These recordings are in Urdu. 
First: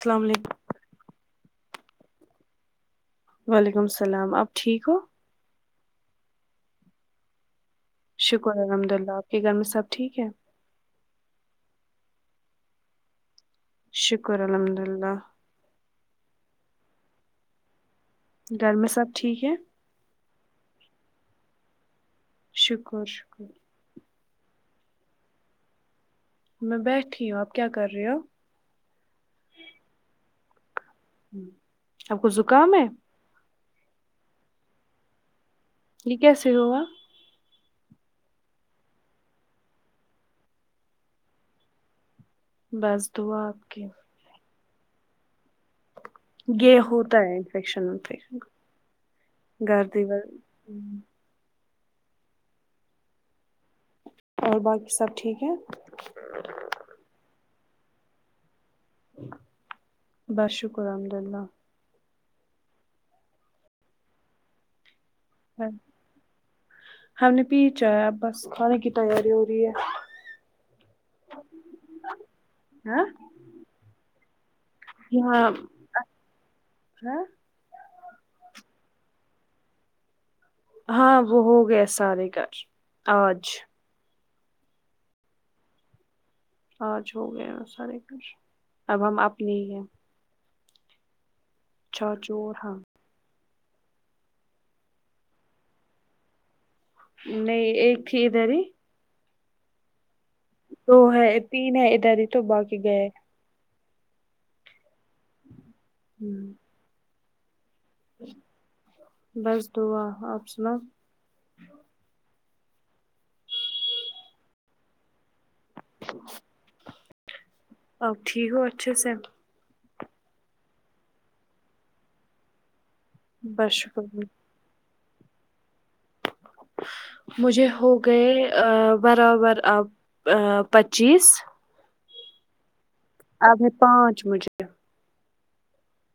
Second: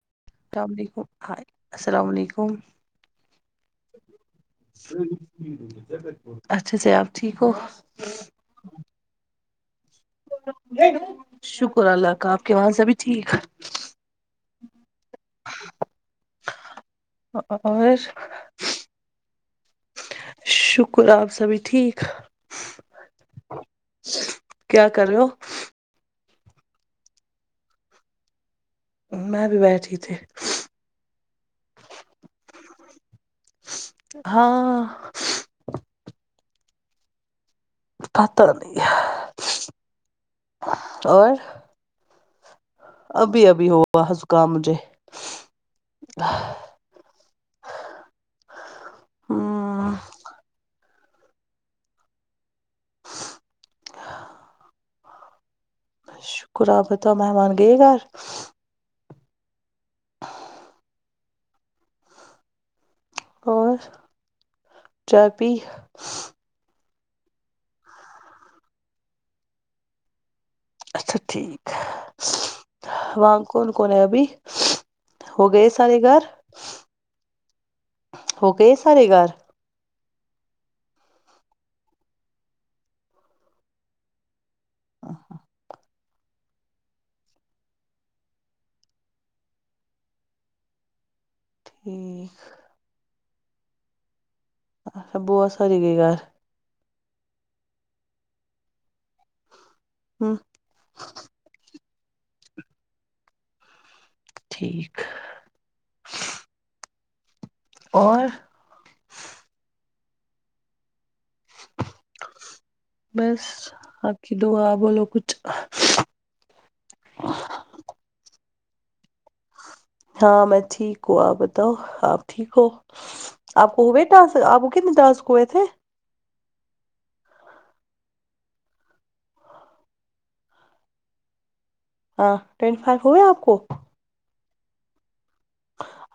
السلام علیکم السلام علیکم ہائے السلام علیکم وعلیکم السلام آپ ٹھیک ہو اچھا سے آپ ٹھیک ہو شکر الحمد للہ آپ کے گھر میں سب ٹھیک ہے شکر اللہ کا آپ ک وہا سب ہی ٹھیک شکر الحمد للہ ا ا اور گھر میں سب ٹھیک ہے شکر ہے آپ سبھی ٹھیک شکر شکر کیا کر رہے ہو میں بیٹھی ہوں آپ کیا کر رہے ہو میں بھی بیٹھی تھی آپ کو زکام ہے ہاں یہ کیسے ہوا پتہ نہیں ہے اور بس ابھی دعا ابھی آپ کی ہوا زکام مجھے یہ ہوتا ہے انفیکشن وفیکشن گرد ہمم اور باقی سب ٹھیک ہیں شکر آپ بتاؤ مہمان گئے گھر بس شکر الحمد اللہ اور چائے پی ہم نے پی چائے اب بس کھانے کی تیاری ہو رہی ہے اچھا ٹھیک ہاں وہاں کون کون ہے ابھی یہاں ہو گئے سارے گھر ہاں ہو گئے سارے گھر ہاں وہ ہوگئے سارے گھر آج آج ہو گئے ہیں سارے کام اب ہم اپنے ہی ہیں ٹھیک چاچو ہاں اچھا بہت ساری گئی گھر نہیں ایک تھی ادھر ہی ہاں دو ہے تین ہے ادھر ہی تو باقی گئے ٹھیک ہوں اور بس دعا آپ سنا بس آپ کی دعا بولو کچھ اپ ٹھیک ہو اچھے سے ہاں میں ٹھیک ہوں آپ بتاؤ آپ ٹھیک ہو بس آپ کو شکر ہوئے اللہ۔ تسک آپ کتنے تسک کے ہوئے تھے مجھے ہو گئے برابر آب پچیس ہاں ٹوینٹی فائیو ہوئے آپ کو اب ہے [unintelligible]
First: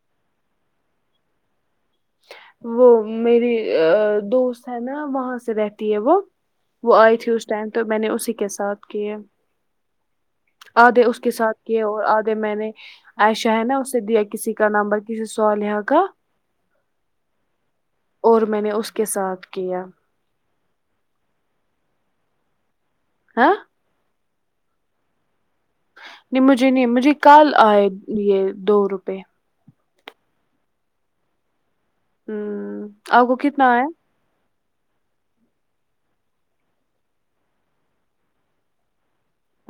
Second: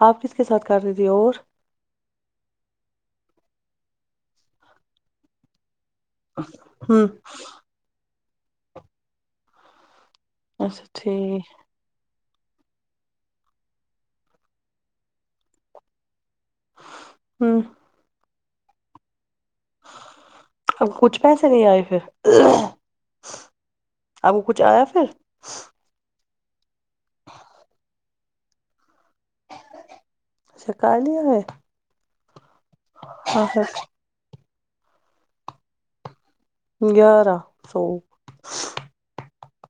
آپ کس کے ساتھ کر رہیں تھے اور وہ میری دوست ہے نا وہاں سے رہتی ہے وہ وہ ہوں آئی تھی اس ٹائم تو میں نے اسی کے ساتھ کیے اچھا آدھے اس کے ٹھیک ساتھ کہ اور آدھے میں نے عایشہ ہے نا اسے دیا کسی کا نمبر کسی صالحہ کا ہوں اور میں نے اس کے ساتھ کیا اب کچھ پیسے نہیں آئے پھر ہاں اب وہ کچھ آیا پھر نہیں مجھے نہیں مجھے کل آئے یہ دو روپے اچھا کل ہی آئے ہوں آپ کو کتنا آیا گیارہ سو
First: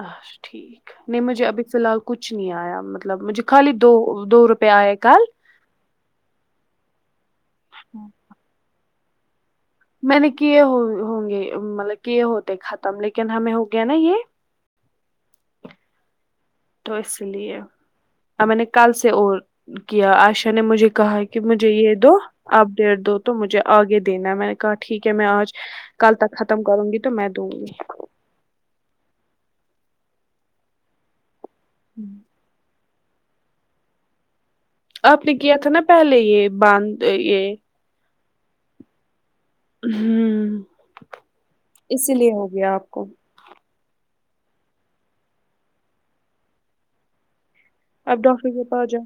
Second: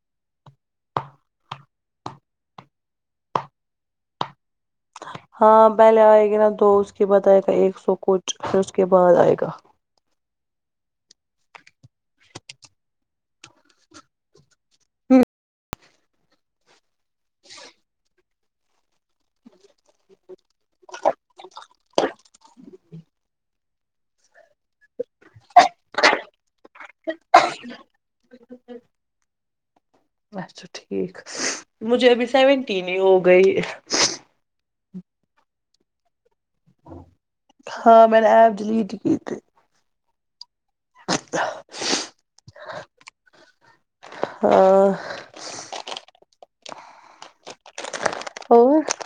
اچھا ٹھیک نہیں مجھے ابھی فی الحال کچھ نہیں آیا مطلب مجھے خالی دو دو روپ پہ آیا کل ہاں پہلے آئے گی نا دو اس کے بعد آئے گا ایک سو کچھ پھر اس کے بعد آئے گا میں نے کیے ہو ہوں گے مطلب کیے ہوتے ختم لیکن ہمیں ہو گیا نا یہ تو اس لیے اور میں نے کل سے اور کیا عائشہ نے مجھے کہا کہ مجھے یہ دو اپ ڈیدو تو مجھے آگے دینا ہے میں نے کہا ٹھیک ہے میں آج کل تک ختم کروں گی تو میں دوں گی [unintelligible] اچھا ٹھیک مجھے ابھی سیونٹین ہی ہو گئی آپ نے کیا تھا نا پہلے یہ باندھ یہ ہاں میں نے ایپ ڈیلیٹ کی تھی ہمم اسی لیے ہو گیا آپ کو ہاں اپ ڈاکٹر کے اور پاس جاک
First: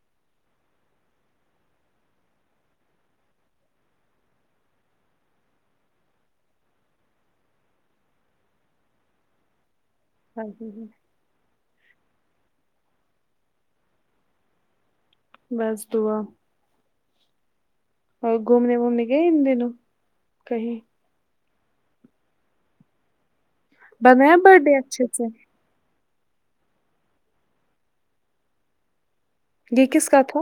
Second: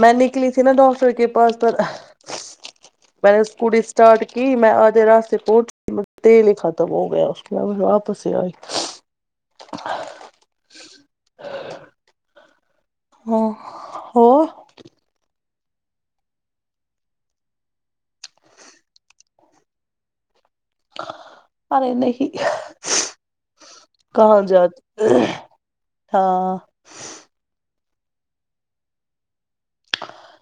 میں نکلی تھی نا ڈاکٹر کے پاس پر میں نے اسکوٹی اسٹارٹ کی میں آدھے راستے سے پہنچی تیل ہی ختم ہو گیا پھر واپس ہی آئے ہاں جی جی ہاں ہاں بس دعا اور گھومنے وومنے گئے ان دنوں کہیں ارے نہیں بنایا کہاں برتھ جات ڈے اچھے سے ہاں یہ کس کا تھا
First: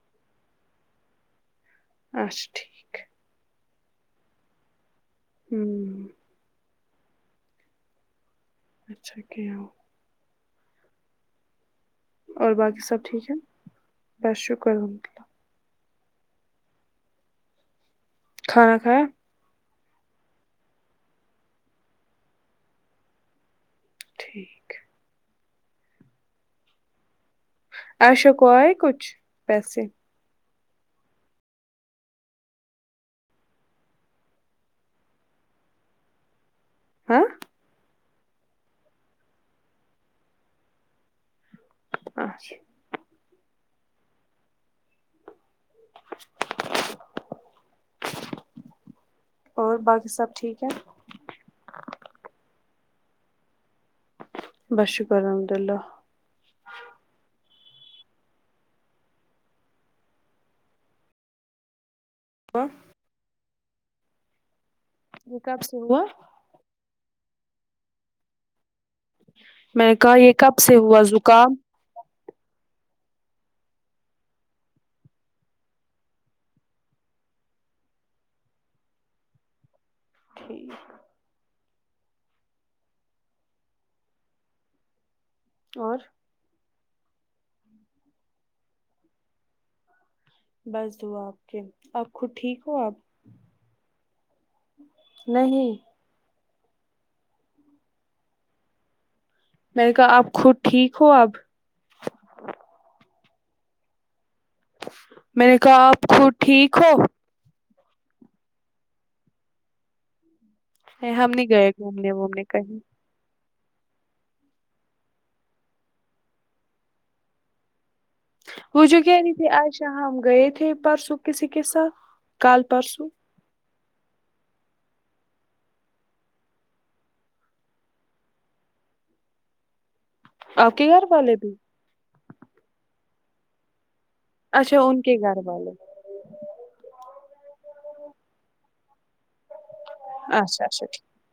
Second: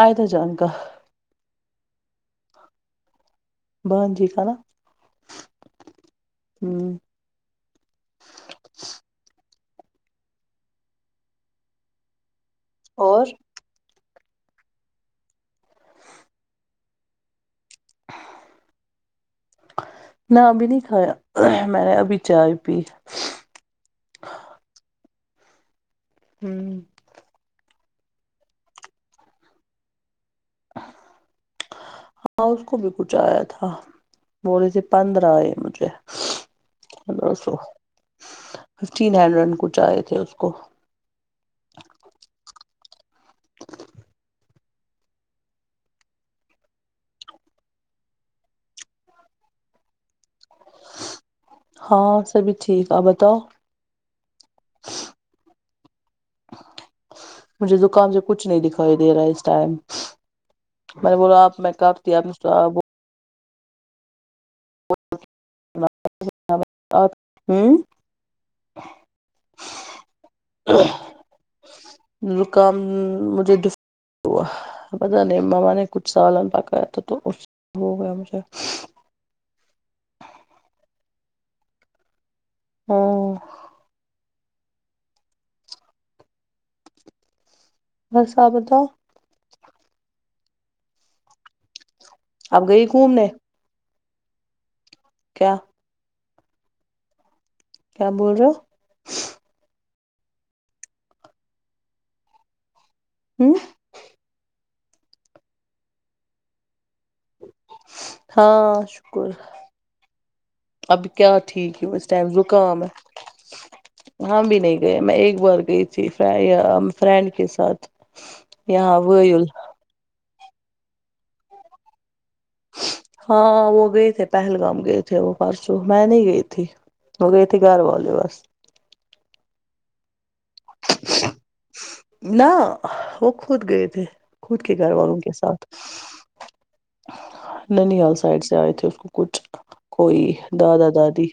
آئے تھے جان کا اچھا ٹھیک بند جی کر ہوں ہوں اچھا کیا اور باقی سب اور ٹھیک ہیں بس شکر الحمکہ کھانا کھایا نہ ابھی نہیں کھایا میں نے ابھی چائے پی ٹھیک ہے ہوں ایشا کو آئے کچھ پیسے جی ہاں اس کو بھی کچھ آیا تھا بول رہے پندرہ آئے مجھے ہاں پندرہ سو ففٹین ہینڈریڈ کچھ آئے تھے اس کو اچھا اور باجی سب ٹھیک ہے ہاں سبھی ٹھیک آپ بتاؤ بس شکر ہے الحمدللہ مجھے زکام سے کچھ نہیں دکھائی دے رہا اس ٹائم میں نے بولا آپ میں [unintelligible] یہ کب سے ہوا اور آپ ہمم میں نےکہا یہ کب سے ہوا زکام زکام مجھے کس تو پتہ نہیں مما نے کچھ سالن پکایا تھا تو اس ہو گیا مجھے ٹھیک ہاں اور بس آپ بتاؤ بس دعا آپ کے آپ خود ٹھیک ہو گئی آپ گھومنے کیا نہیں کیا بول رہے ہو میں نے کہا آپ خود ٹھیک ہو آپ ہوں میں نے کہا آپ خود ٹھیک ہو ہاں شکر اب کیا ہم نہیں گئے ٹھیک ہ اس گھومنے ٹائم وومنے زکام کہیں ہے ہم بھی نہیں گئے میں ایک بار گئی تھی فرینڈ کے ساتھ وہ جو یہاں کہہ رہی ویل تھی آج شام ہم گئے تھے پرسوں کسی کے ساتھ کل پرسوں ہاں وہ گئے تھے پہلگام گئے تھے وہ پرسوں میں نہیں گئی تھی ہو گئے تھے گھر وال لے بس آپ کہ گھر والے بھی نہ وہ خود گئے تھے خود کے اچھا گھر ان والوں کے ساتھ والے ننیاال سائڈ سے آئے تھے اس کو کچھ کوئی اچھا اچھا دادا دادی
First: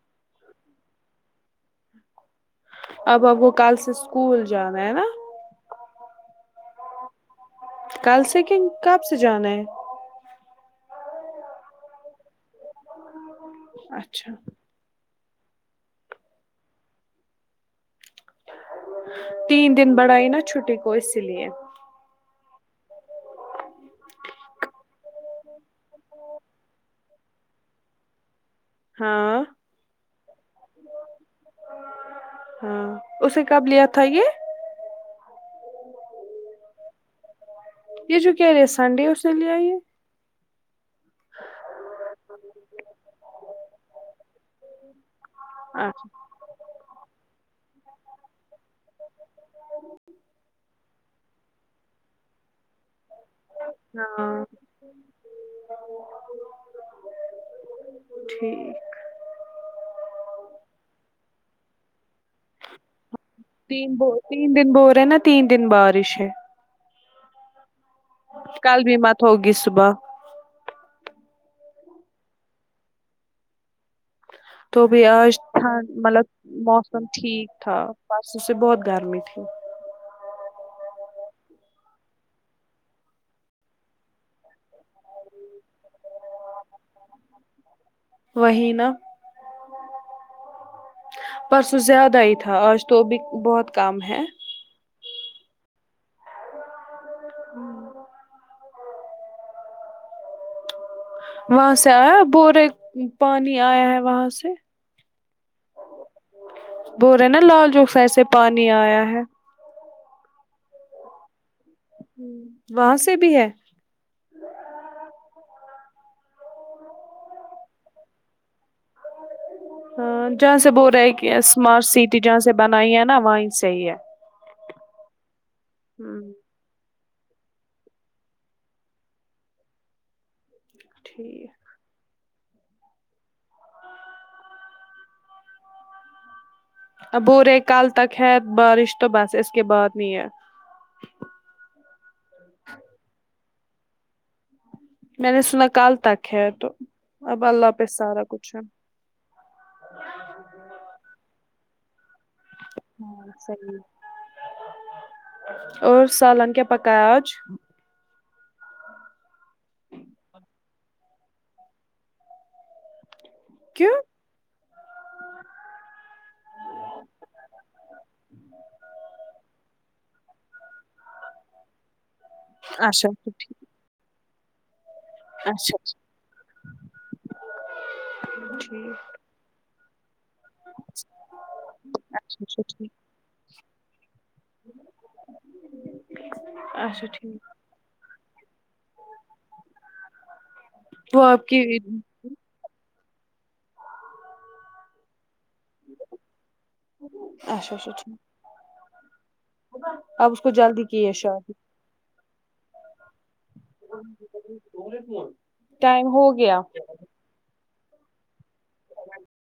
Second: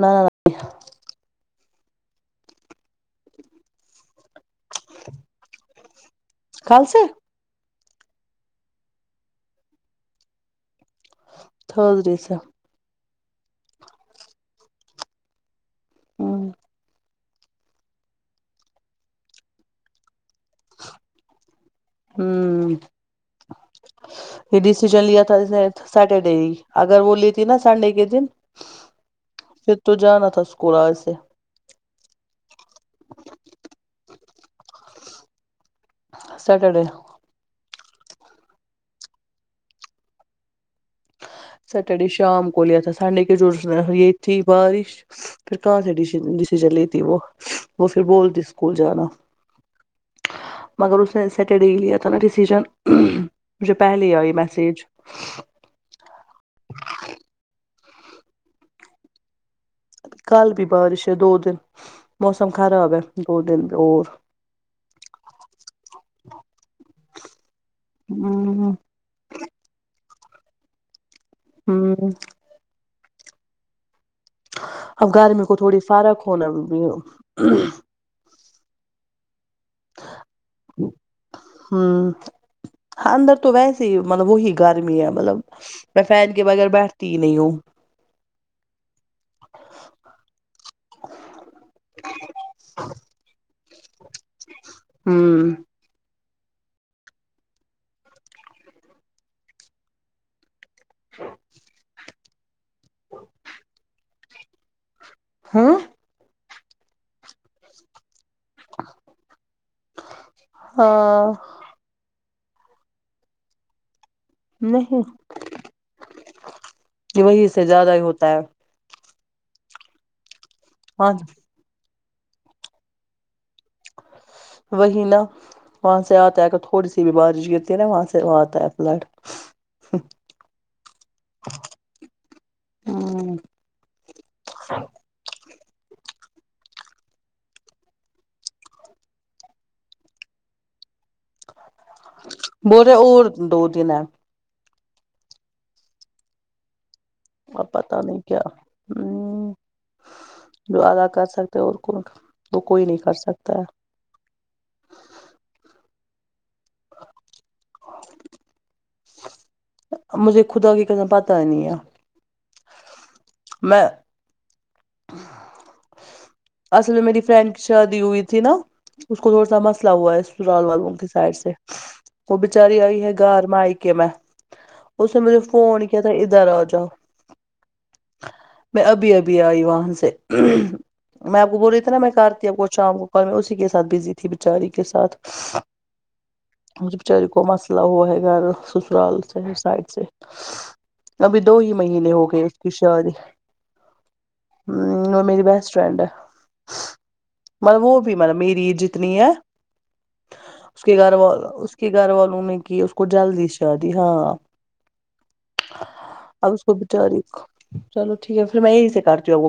نہ نہیں اب اب کو کل سے اسکول جانا ہے نا کل سے کل سے کہن کب سے جانا ہے تھرسڈے سے اچھا ہمم تین دن بڑھائی نا چھٹی کو اسی لیے ہوں یہ ڈیشیژن لیا تھا اس نے سٹرڈے اگر وہ لی تھی نا سنڈے کے دن ہاں پھر تو جانا تھا اسکول آج سے ہاں اسے کب لیا تھا یہ سیٹرڈے یہ جوک یہ سنڈے اس سے لیا یہ سٹرڈے شام کو لیا تھا سنڈے کے جو یہ تھی بارش پھر کہاں سے اچھا ڈسیژن لیتی وہ وہ پھر بولتی اسکول جانا مگر اس نے سیٹرڈے لیا تھا نا ڈسیجن مجھے پہلے آئی ہاں میسیج ٹھیک کل بھی بارش ہے دو دن موسم خراب ہے دو دن تین اور بو تین دن بول رہے نا تین دن بارش ہے ہ کل بھی مت ہوگی صبح ہاں تو بھی اب آج گرمی کو تھوڑی ٹھنڈ فرق مطلب ہونا موسم ٹھیک تھا پرسوں سے بہت گرمی تھی ہاں ہاں اندر تو ویسے ہی مطلب وہی گرمی ہے مطلب میں فین کے بغیر بیٹھتی ہی نہیں ہوں وہی نہ پرسوں زیادہ ہی تھا آج تو ا بھی بہت کم ہے ہوں ہوں وہاں سے آیا بورے پانی آیا ہے وہاں سے ہاں بول رہے ہیں نا لال چوک سے ایسے پانی آیا ہے ہاں وہاں سے بھی ہے نہیں کہ وہی سے زیادہ ہی ہوتا ہے ہاں جہاں سے بول رہے ہے ہاں کہ اسمارٹ سٹی جہاں سے بنائی ہے نا وہ سے ہی ہے وہی نا وہاں سے آتا ہے کہ تھ تھوڑی سی بھی بارش گتی ہے نا وہاں سے وہاں آتا ہے پلٹ ٹھیک ہوں اب بولرہے کل تک ہے بارش تو بس اس کے بعد نہیں ہے بول رے اور دو دن ہے میں نے سنا کل تک ہے تو اب اللہ پہ پتہ نہیں سارا کیا کچھ ہے ہمم دعا ہی کر سکتے ہیں اور کیا ہاں صحیح اور سالن کیا پکایا آج مجھے خدا کی قسم پتا نہیں ہے میں کیوں اصل میں میری فرینڈ کی شادی ہوئی تھی نا اس کو تھوڑا سا مسئلہ ہوا ہے سرال والوں کی سائڈ سے وہ بچاری آئی اچھا ہے اچھا گھر ٹھیک میکہ میں اس نے مجھے اچھا فون کیا اچھا تھا ادھر آ جاؤ میں ٹھیک ابھی ابھی بھی آئی وہاں سے میں آپ کو بول رہی تھی نا میں اچھا کرتی آب اچھا کو شام ٹھیک کو کال میں اسی کے ساتھ بزی تھی بچاری کے ساتھ مطب اچھا بچارے کو ٹھیک مسئلہ ہوا ہے گھر سسرال کے سائڈ سے وہ ابھی آپ دو کی ہی مہینے ہو گئے ہے کی شاری ہ وہ میری بیسٹ فرینڈ ہے اچھا مطلب اچھا وہ ٹھیک بھی مطلب میری ہی جتنی ہے اب اس کو جلد اس کے گھر وال اس کے گھر والوں نے کی اس کو جلدی شادی ہاں ٹائم ہو اب گیا اس کو بچاری چلو ٹھیک ہے پھر میں یہی سے کرتی ہوں وہ